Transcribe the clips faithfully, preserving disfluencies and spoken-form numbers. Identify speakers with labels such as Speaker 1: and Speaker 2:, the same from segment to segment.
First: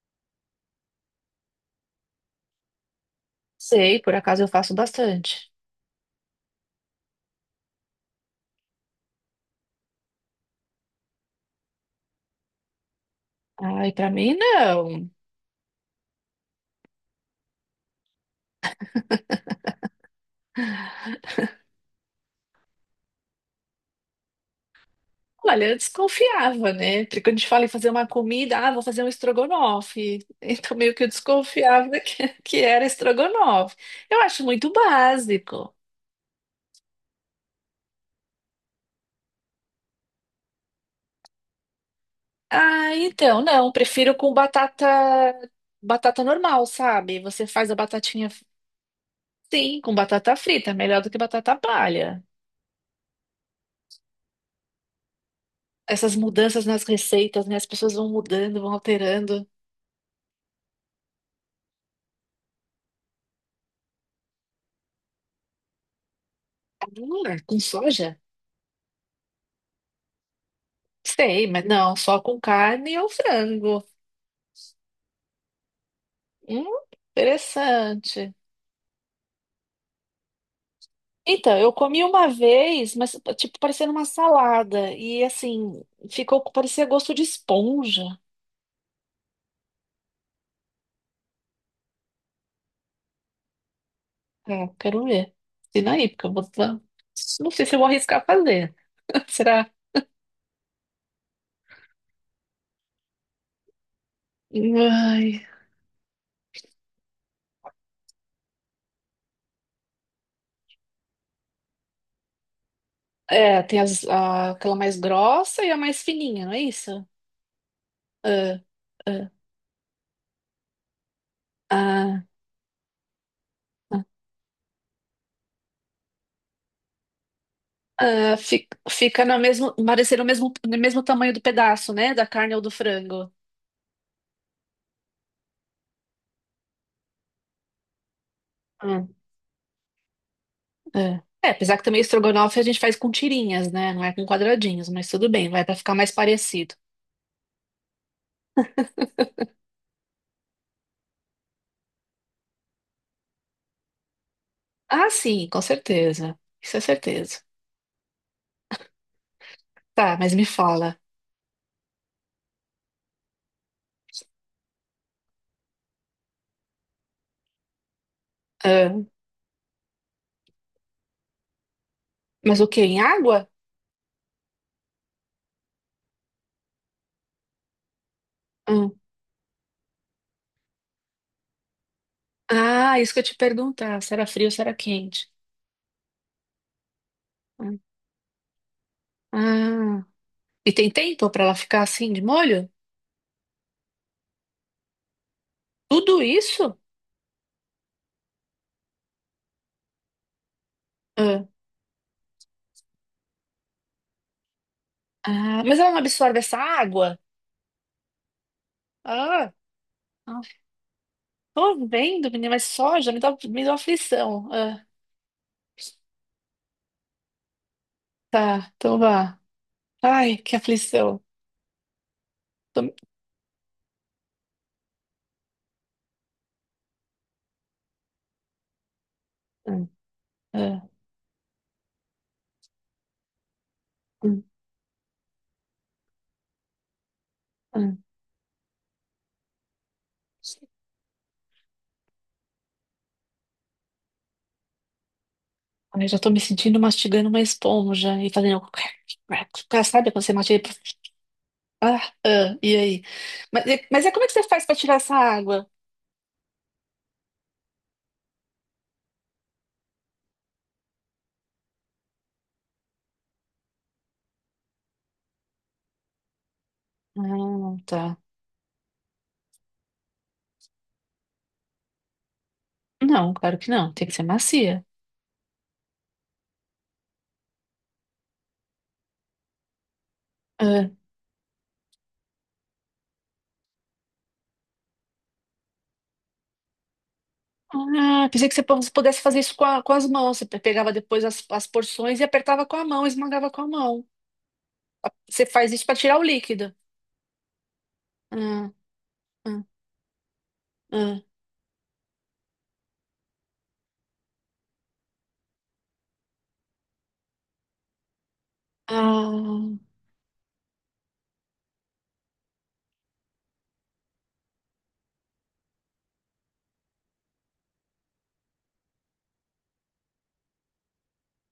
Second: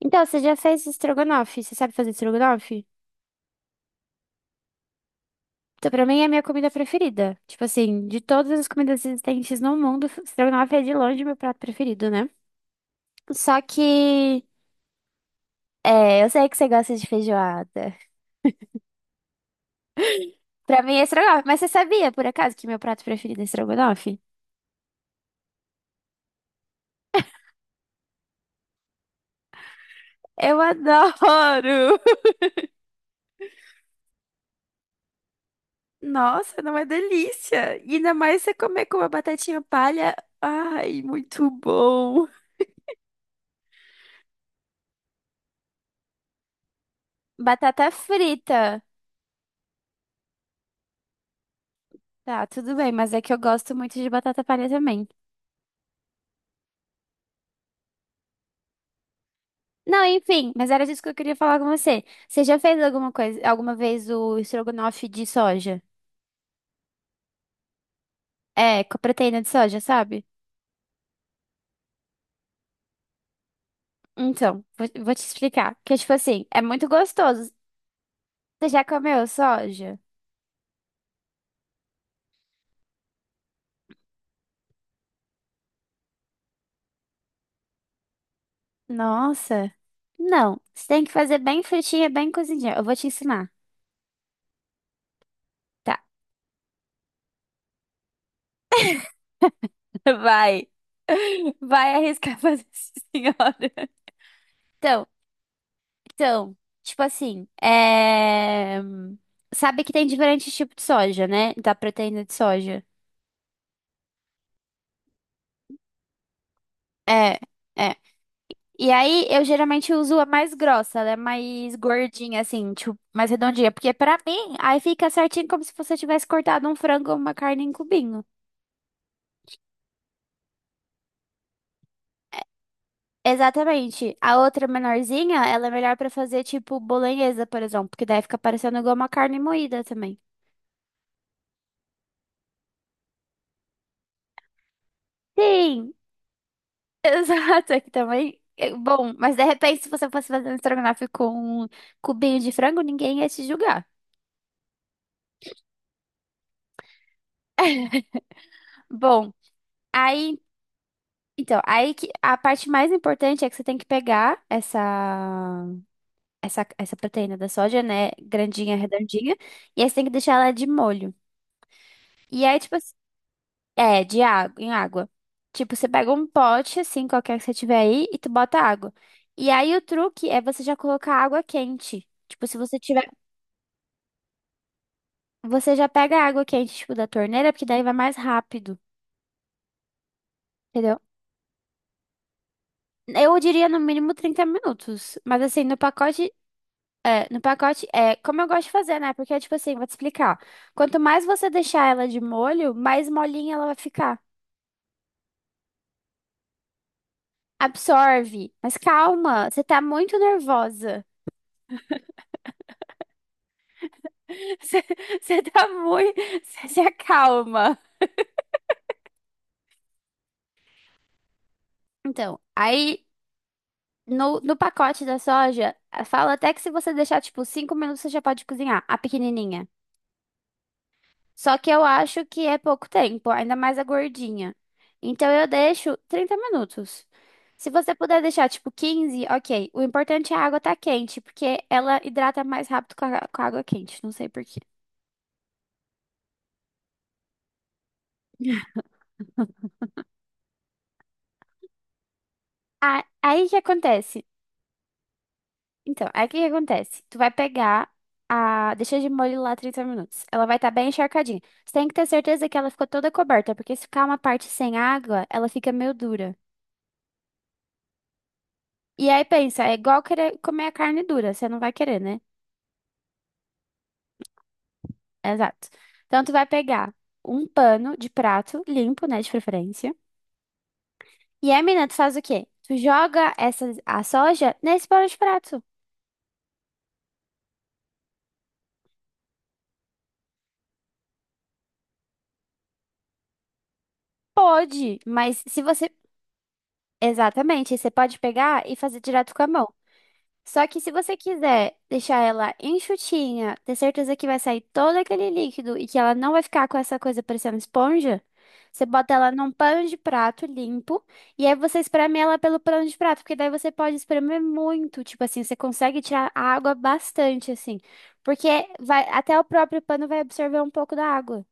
Speaker 1: Então, você já fez estrogonofe? Você sabe fazer estrogonofe?
Speaker 2: Sei, por acaso eu faço bastante.
Speaker 1: Então, pra mim é a minha comida preferida. Tipo assim, de todas as comidas existentes no mundo, estrogonofe é de longe meu prato preferido, né? Só
Speaker 2: Ai, pra mim
Speaker 1: que,
Speaker 2: não.
Speaker 1: é, eu sei que você gosta de feijoada. Pra mim é estrogonofe, mas você sabia, por acaso, que meu prato preferido é estrogonofe?
Speaker 2: Olha, eu desconfiava, né? Porque quando a gente fala em fazer uma comida, ah, vou fazer um estrogonofe.
Speaker 1: Eu
Speaker 2: Então meio que eu desconfiava
Speaker 1: adoro!
Speaker 2: que, que era estrogonofe. Eu acho muito básico.
Speaker 1: Nossa, não é delícia! E ainda mais você comer com uma batatinha palha. Ai, muito bom!
Speaker 2: Ah, então, não, prefiro com batata batata normal, sabe? Você faz a
Speaker 1: Batata
Speaker 2: batatinha,
Speaker 1: frita.
Speaker 2: sim, com batata frita, melhor do que batata palha.
Speaker 1: Tá, tudo bem, mas é que eu gosto muito de batata palha também.
Speaker 2: Essas mudanças nas receitas, né? As pessoas vão mudando, vão alterando.
Speaker 1: Não, enfim, mas era disso que eu queria falar com você. Você já fez alguma coisa, alguma vez o estrogonofe de soja?
Speaker 2: Hum, com soja?
Speaker 1: É, com a proteína de soja, sabe?
Speaker 2: Sei, mas não, só com carne ou frango.
Speaker 1: Então, vou, vou te explicar. Que, tipo assim, é
Speaker 2: Hum,
Speaker 1: muito gostoso.
Speaker 2: interessante.
Speaker 1: Você já comeu soja?
Speaker 2: Então, eu comi uma vez, mas tipo, parecendo uma salada. E assim, ficou, parecia gosto de esponja.
Speaker 1: Nossa. Não, você tem que fazer bem fritinha, bem cozidinha. Eu vou te ensinar.
Speaker 2: É, quero ver. E
Speaker 1: Tá,
Speaker 2: aí, porque eu vou. Não sei se eu vou arriscar fazer. Será?
Speaker 1: vai. Vai arriscar fazer isso, senhora. Então,
Speaker 2: Ai.
Speaker 1: Então, tipo assim, é... sabe que tem diferentes tipos de soja, né? Da proteína de soja.
Speaker 2: É, tem as- a- aquela mais grossa e a mais fininha, não é isso?
Speaker 1: É, é.
Speaker 2: Ah,
Speaker 1: E aí, eu geralmente uso a mais grossa, ela é mais
Speaker 2: ah,
Speaker 1: gordinha, assim, tipo, mais redondinha. Porque
Speaker 2: ah.
Speaker 1: pra mim, aí fica certinho como se você tivesse cortado um frango ou uma carne em cubinho.
Speaker 2: Ah, fi- fica no mesmo, parecer o mesmo, no mesmo tamanho do pedaço, né? Da carne ou do frango.
Speaker 1: Exatamente. A outra menorzinha, ela é melhor pra fazer, tipo, bolonhesa, por exemplo. Porque daí fica parecendo igual uma
Speaker 2: Hum.
Speaker 1: carne moída também.
Speaker 2: É. É, apesar que também estrogonofe a gente faz com tirinhas, né? Não é com quadradinhos, mas tudo bem, vai pra
Speaker 1: Sim,
Speaker 2: ficar mais parecido.
Speaker 1: exato, aqui também. é Bom, mas de repente, se você fosse fazer um estrogonofe com um cubinho de frango, ninguém ia te julgar.
Speaker 2: Ah, sim, com certeza. Isso é certeza.
Speaker 1: Bom,
Speaker 2: Tá, mas
Speaker 1: aí,
Speaker 2: me fala.
Speaker 1: então, aí que a parte mais importante é que você tem que pegar essa essa essa proteína da soja, né, grandinha,
Speaker 2: Ah,
Speaker 1: redondinha, e aí você tem que deixar ela de molho. E aí,
Speaker 2: mas o
Speaker 1: tipo,
Speaker 2: quê?
Speaker 1: assim,
Speaker 2: Em água?
Speaker 1: é, de água, em água. Tipo, você pega um pote assim, qualquer que você tiver aí, e tu bota água.
Speaker 2: Hum.
Speaker 1: E aí o truque é você já colocar água quente. Tipo, se você
Speaker 2: Ah,
Speaker 1: tiver
Speaker 2: isso que eu te perguntar. Se era frio ou se era quente.
Speaker 1: Você já pega a água quente, tipo, da torneira, porque
Speaker 2: Hum.
Speaker 1: daí vai mais rápido,
Speaker 2: Ah. E tem
Speaker 1: entendeu?
Speaker 2: tempo pra ela ficar assim de molho?
Speaker 1: Eu diria no mínimo trinta minutos. Mas assim, no
Speaker 2: Tudo
Speaker 1: pacote.
Speaker 2: isso?
Speaker 1: É, no pacote, é como eu gosto de fazer, né? Porque, tipo assim, vou te explicar. Quanto mais
Speaker 2: Ah,
Speaker 1: você deixar ela de molho, mais molinha ela vai ficar.
Speaker 2: ah, mas ela não absorve essa água?
Speaker 1: Absorve. Mas calma,
Speaker 2: Ah.
Speaker 1: você tá muito
Speaker 2: Ah.
Speaker 1: nervosa.
Speaker 2: Tô vendo, menina, mas soja me dá, me dá aflição.
Speaker 1: Você,
Speaker 2: Ah,
Speaker 1: você tá muito. Você se acalma.
Speaker 2: tá, então vá. Ai, que aflição.
Speaker 1: Então,
Speaker 2: Tô...
Speaker 1: aí no, no pacote da soja, fala até que se você deixar, tipo, cinco minutos, você já pode cozinhar a pequenininha.
Speaker 2: Hum, ah, ah,
Speaker 1: Só que eu acho que é pouco tempo, ainda mais a
Speaker 2: hum,
Speaker 1: gordinha. Então eu deixo trinta minutos. Se você
Speaker 2: hum.
Speaker 1: puder deixar tipo quinze, ok. O importante é a água tá quente, porque ela hidrata mais rápido com a, com a água quente. Não sei por quê.
Speaker 2: Ai, já tô me sentindo mastigando uma esponja e fazendo crack, crack, crack. Sabe quando você mastiga? e- Ah, ah, e aí?
Speaker 1: Ah, aí que
Speaker 2: Mas, é- mas é
Speaker 1: acontece?
Speaker 2: como é que você faz pra tirar essa água?
Speaker 1: Então, aí que que acontece? Tu vai pegar a. Deixa de molho lá trinta minutos. Ela vai estar bem encharcadinha. Você tem que ter certeza que ela ficou toda coberta, porque se ficar uma parte sem água, ela fica meio dura.
Speaker 2: Ah, tá.
Speaker 1: E aí pensa, é igual querer comer a carne dura, você não vai querer, né?
Speaker 2: Não, claro que não. Tem que ser macia.
Speaker 1: Exato. Então, tu vai pegar um pano de prato limpo, né, de preferência.
Speaker 2: Ah,
Speaker 1: E aí, menina, tu faz o quê? Tu joga essa, a soja nesse pano de prato.
Speaker 2: ah, pensei que você pu- pudesse fazer isso com, a- com as mãos. Você pe- pegava depois as, as porções e apertava com a mão, esmagava com a mão.
Speaker 1: Pode, mas
Speaker 2: Você
Speaker 1: se
Speaker 2: faz isso
Speaker 1: você...
Speaker 2: para tirar o líquido.
Speaker 1: Exatamente, você pode pegar
Speaker 2: Ah,
Speaker 1: e fazer direto com a
Speaker 2: ah,
Speaker 1: mão. Só que se você
Speaker 2: ah,
Speaker 1: quiser deixar ela enxutinha, ter certeza que vai sair todo aquele líquido e que ela não vai ficar com essa coisa parecendo esponja, você bota ela num
Speaker 2: ah.
Speaker 1: pano de prato limpo e aí você espreme ela pelo pano de prato, porque daí você pode espremer muito, tipo assim, você consegue tirar a água bastante assim, porque vai até o próprio pano vai absorver um pouco da água.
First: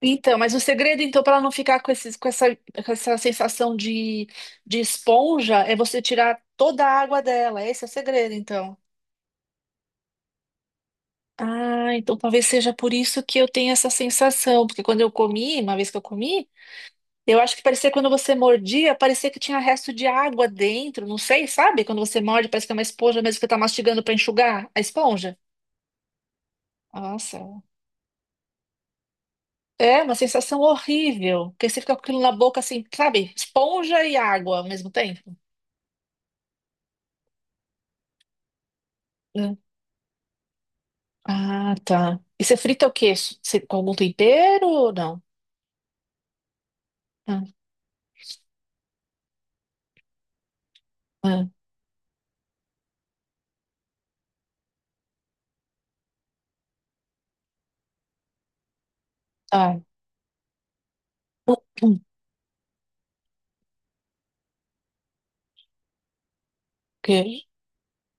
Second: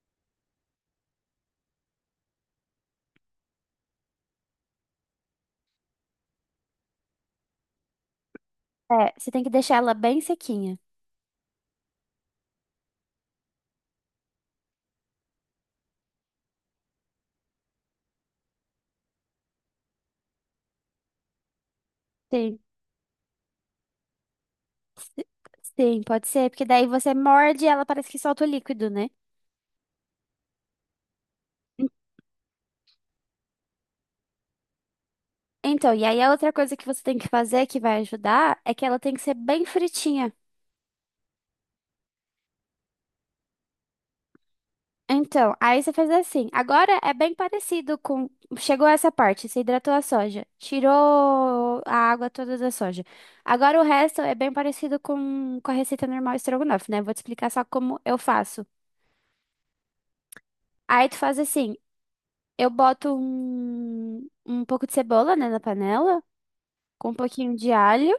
Speaker 2: Então, mas o segredo, então, para não ficar com esses, com essa, com essa sensação de, de esponja, é você tirar toda a água dela. Esse é o segredo, então.
Speaker 1: É, você tem que deixar ela bem sequinha.
Speaker 2: Ah, então talvez seja por isso que eu tenho essa sensação, porque quando eu comi, uma vez que eu comi, eu acho que parecia quando você mordia, parecia que tinha resto de água dentro, não sei, sabe? Quando você morde,
Speaker 1: Sim.
Speaker 2: parece que é uma esponja mesmo que você tá mastigando para enxugar a esponja.
Speaker 1: Sim, pode ser, porque daí você
Speaker 2: Nossa.
Speaker 1: morde e ela parece que solta o líquido, né?
Speaker 2: É uma sensação horrível, porque você fica com aquilo na boca assim, sabe? Esponja e água ao mesmo tempo.
Speaker 1: Então, e aí a outra coisa que você tem que fazer que vai ajudar é que ela tem que ser
Speaker 2: Hum.
Speaker 1: bem fritinha.
Speaker 2: Ah, tá. E você frita o quê? Você, com algum tempero ou não?
Speaker 1: Então, aí você faz assim. Agora é bem
Speaker 2: Ah,
Speaker 1: parecido com. Chegou essa parte, você hidratou a soja,
Speaker 2: ah,
Speaker 1: tirou a água toda da soja. Agora o resto é bem parecido com, com a receita normal estrogonofe, né? Vou te explicar só como eu faço.
Speaker 2: ah.
Speaker 1: Aí tu faz assim:
Speaker 2: Hum,
Speaker 1: eu boto um, um pouco de cebola, né, na panela, com um
Speaker 2: queijo.
Speaker 1: pouquinho de alho,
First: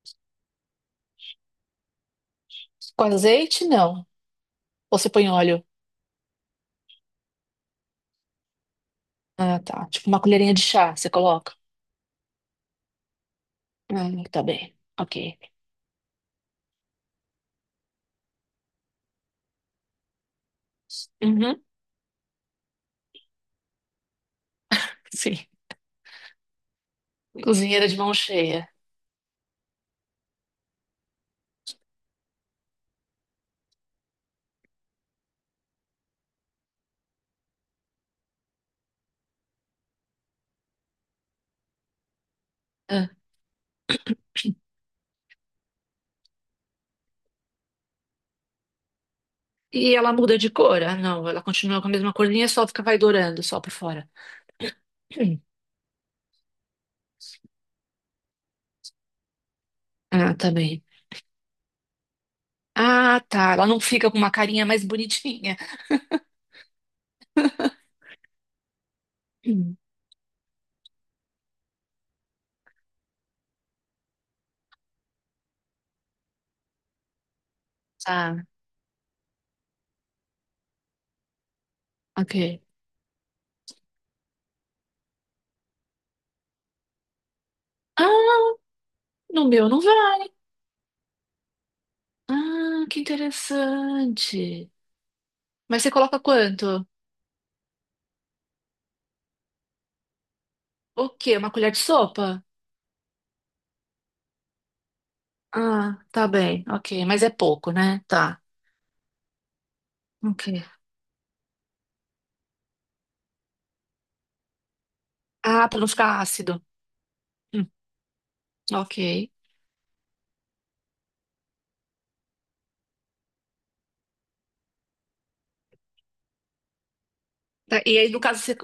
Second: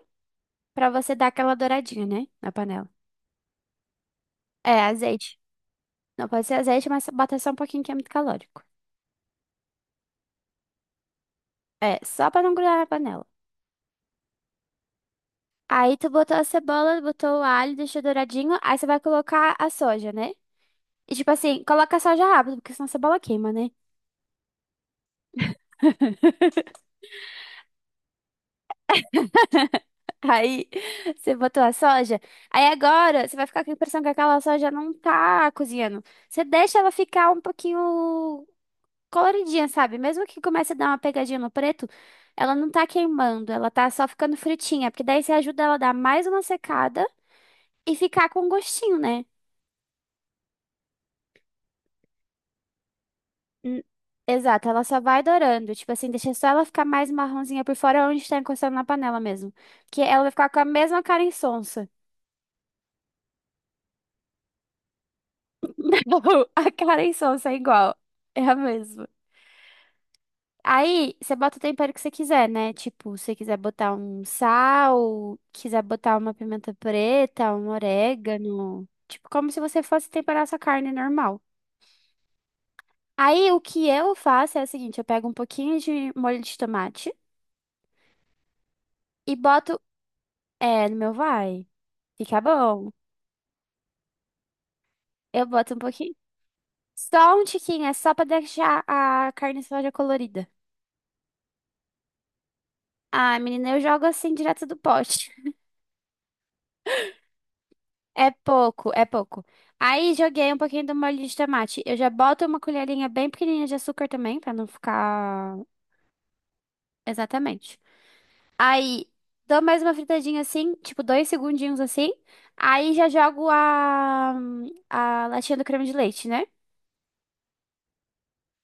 Speaker 1: pra você dar aquela douradinha, né, na panela.
Speaker 2: Com azeite, não.
Speaker 1: É,
Speaker 2: Ou você põe
Speaker 1: azeite.
Speaker 2: óleo?
Speaker 1: Não pode ser azeite, mas bota só um pouquinho que é muito calórico.
Speaker 2: Ah, tá. Tipo uma colherinha de chá, você coloca?
Speaker 1: É, só pra não grudar na panela.
Speaker 2: Ah, tá bem. Ok.
Speaker 1: Aí tu botou a cebola, botou o alho, deixou douradinho. Aí você vai colocar a soja, né? E tipo
Speaker 2: Uhum,
Speaker 1: assim, coloca a soja rápido, porque senão a cebola queima, né?
Speaker 2: sim. Cozinheira de mão cheia.
Speaker 1: Aí você botou a soja. Aí agora você vai ficar com a impressão que aquela soja não tá cozinhando. Você deixa ela ficar um pouquinho coloridinha, sabe? Mesmo que comece a dar uma pegadinha no preto, ela não tá
Speaker 2: Ah.
Speaker 1: queimando, ela tá só ficando fritinha, porque daí você ajuda ela a dar mais uma secada. E ficar com gostinho, né?
Speaker 2: E ela muda de cor? Ah, não. Ela continua com a mesma corzinha, só fica, vai dourando, só por
Speaker 1: Hum,
Speaker 2: fora.
Speaker 1: exato, ela só vai
Speaker 2: Hum.
Speaker 1: dourando. Tipo assim, deixa só ela ficar mais marronzinha por fora onde está encostando na panela mesmo. Que ela vai
Speaker 2: Ah,
Speaker 1: ficar
Speaker 2: tá
Speaker 1: com a
Speaker 2: bem.
Speaker 1: mesma cara insonsa.
Speaker 2: Ah, tá. Ela não fica com uma carinha mais bonitinha.
Speaker 1: A cara insonsa é igual. É a mesma.
Speaker 2: Hum,
Speaker 1: Aí, você bota o tempero que você quiser, né? Tipo, se você quiser botar um sal, quiser botar uma pimenta preta, um
Speaker 2: Tá,
Speaker 1: orégano. Tipo, como se você fosse temperar sua carne normal.
Speaker 2: ok.
Speaker 1: Aí, o que eu faço é o seguinte: eu pego um pouquinho de molho de tomate
Speaker 2: Ah,
Speaker 1: e
Speaker 2: no meu não
Speaker 1: boto.
Speaker 2: vai.
Speaker 1: É, no meu vai. Fica
Speaker 2: Ah,
Speaker 1: bom.
Speaker 2: que interessante.
Speaker 1: Eu boto um
Speaker 2: Mas você
Speaker 1: pouquinho.
Speaker 2: coloca quanto?
Speaker 1: Só um tiquinho, é só pra deixar a carne soja colorida.
Speaker 2: O quê? Uma colher de sopa?
Speaker 1: Ah, menina, eu jogo assim direto do pote.
Speaker 2: Ah, tá bem, ok. Mas é pouco, né?
Speaker 1: É
Speaker 2: Tá,
Speaker 1: pouco, é pouco. Aí joguei um
Speaker 2: ok.
Speaker 1: pouquinho do molho de tomate. Eu já boto uma colherinha bem pequenininha de açúcar também, pra não ficar
Speaker 2: Ah, pra não ficar ácido. Hum,
Speaker 1: exatamente. Aí
Speaker 2: ok.
Speaker 1: dou mais uma fritadinha assim, tipo dois segundinhos assim. Aí já jogo a, a latinha do creme de leite, né?
Speaker 2: Tá, e aí, no caso, você?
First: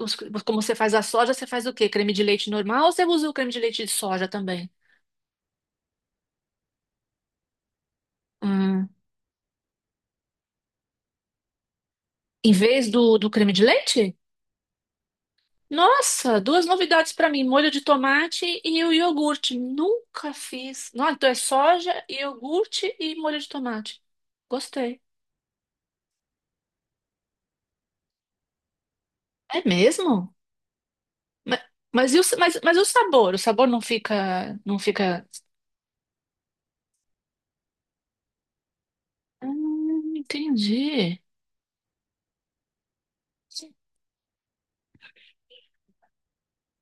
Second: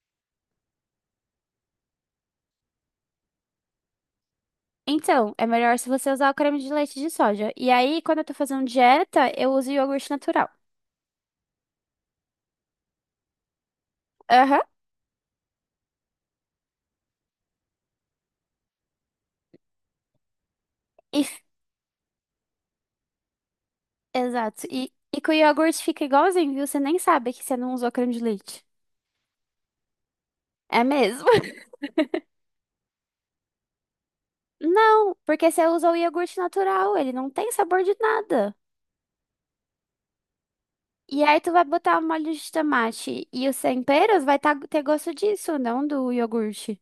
Speaker 2: Como você faz a soja, você faz o quê? Creme de leite normal ou você usa o creme de leite de soja também?
Speaker 1: Então, é melhor se você usar o creme de leite de soja. E aí, quando eu tô fazendo
Speaker 2: Hum,
Speaker 1: dieta, eu uso iogurte natural.
Speaker 2: em vez do, do creme de leite?
Speaker 1: Aham.
Speaker 2: Nossa, duas novidades para mim, molho de tomate e o iogurte. Nunca fiz. Não,
Speaker 1: E-
Speaker 2: então é
Speaker 1: f-
Speaker 2: soja, iogurte e molho de tomate.
Speaker 1: Exato. E,
Speaker 2: Gostei.
Speaker 1: e com o iogurte fica igualzinho, viu? Você nem sabe que você não usou creme de leite.
Speaker 2: É mesmo?
Speaker 1: É mesmo?
Speaker 2: Ma- Mas, e o, sa- mas, mas e o sabor? O sabor não fica, não
Speaker 1: Não,
Speaker 2: fica.
Speaker 1: porque você usa o iogurte natural, ele não tem sabor de nada.
Speaker 2: Hum, entendi.
Speaker 1: E aí tu vai botar o molho de tomate e os temperos vai tá- ter gosto disso, não do iogurte.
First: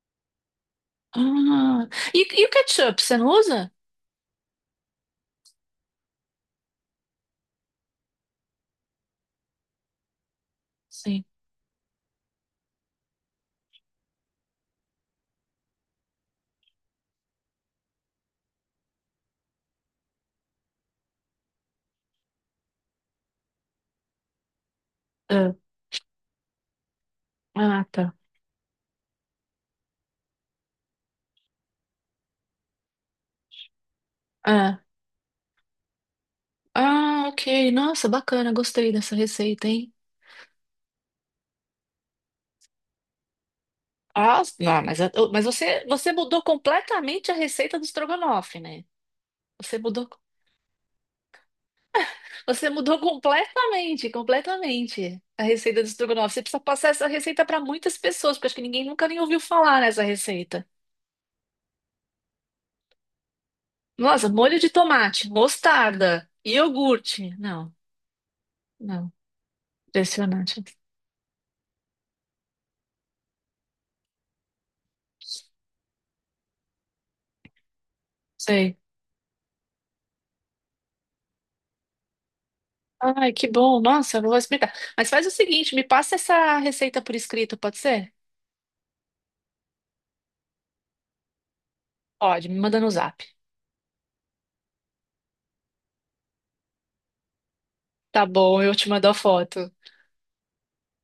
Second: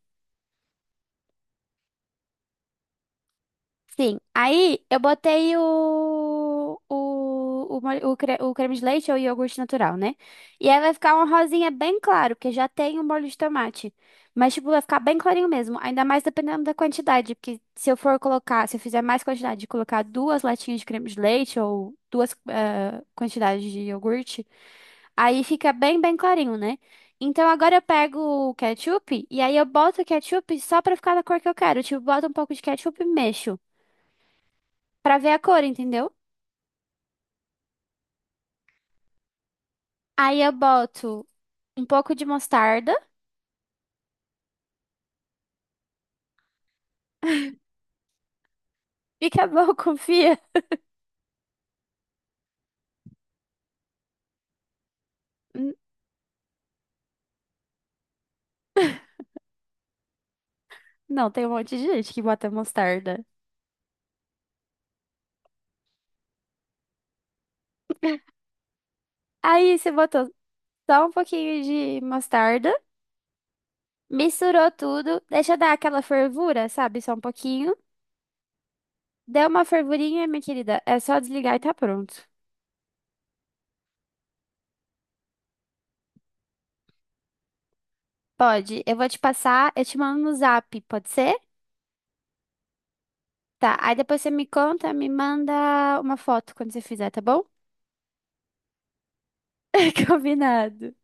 Speaker 2: Ah, e, e o ketchup, você não usa?
Speaker 1: Sim. Aí eu botei o, o, o, mole- o, cre- o creme de leite ou iogurte natural, né? E aí vai ficar uma
Speaker 2: Sim.
Speaker 1: rosinha bem claro, porque já tem o molho de tomate. Mas, tipo, vai ficar bem clarinho mesmo. Ainda mais dependendo da quantidade. Porque se eu for colocar, se eu fizer mais quantidade de colocar duas latinhas de creme de leite ou duas eh, quantidades de iogurte, aí
Speaker 2: Ah,
Speaker 1: fica bem, bem clarinho, né? Então agora eu
Speaker 2: ah, tá.
Speaker 1: pego o ketchup e aí eu boto o ketchup só pra ficar da cor que eu quero. Tipo, boto um pouco de ketchup e mexo
Speaker 2: Ah,
Speaker 1: pra ver a cor, entendeu?
Speaker 2: ah, ok. Nossa, bacana. Gostei dessa receita, hein?
Speaker 1: Aí eu boto um pouco de mostarda.
Speaker 2: Ah, não, mas, eu- mas você, você mudou completamente a receita do estrogonofe, né?
Speaker 1: E acabou,
Speaker 2: Você mudou,
Speaker 1: confia.
Speaker 2: você mudou completamente, completamente a
Speaker 1: N-
Speaker 2: receita do estrogonofe. Você precisa passar essa receita para muitas pessoas, porque acho que ninguém nunca nem ouviu falar nessa receita.
Speaker 1: Não, tem um monte de gente que bota mostarda.
Speaker 2: Nossa, molho de tomate, mostarda, iogurte. Não, não,
Speaker 1: Aí você botou
Speaker 2: impressionante.
Speaker 1: só um pouquinho de mostarda, misturou tudo, deixa dar aquela fervura, sabe? Só um pouquinho.
Speaker 2: Sei.
Speaker 1: Deu uma fervurinha, minha querida. É só desligar e tá pronto.
Speaker 2: Ai, que bom. Nossa, eu vou explicar. Mas faz o seguinte, me passa essa receita por escrito, pode ser?
Speaker 1: Pode, eu vou te passar, eu te mando no zap, pode ser?
Speaker 2: Pode, me manda no zap.
Speaker 1: Tá, aí depois você me conta, me manda uma foto quando você fizer, tá bom?
Speaker 2: Tá bom, eu te mando a foto.
Speaker 1: Combinado.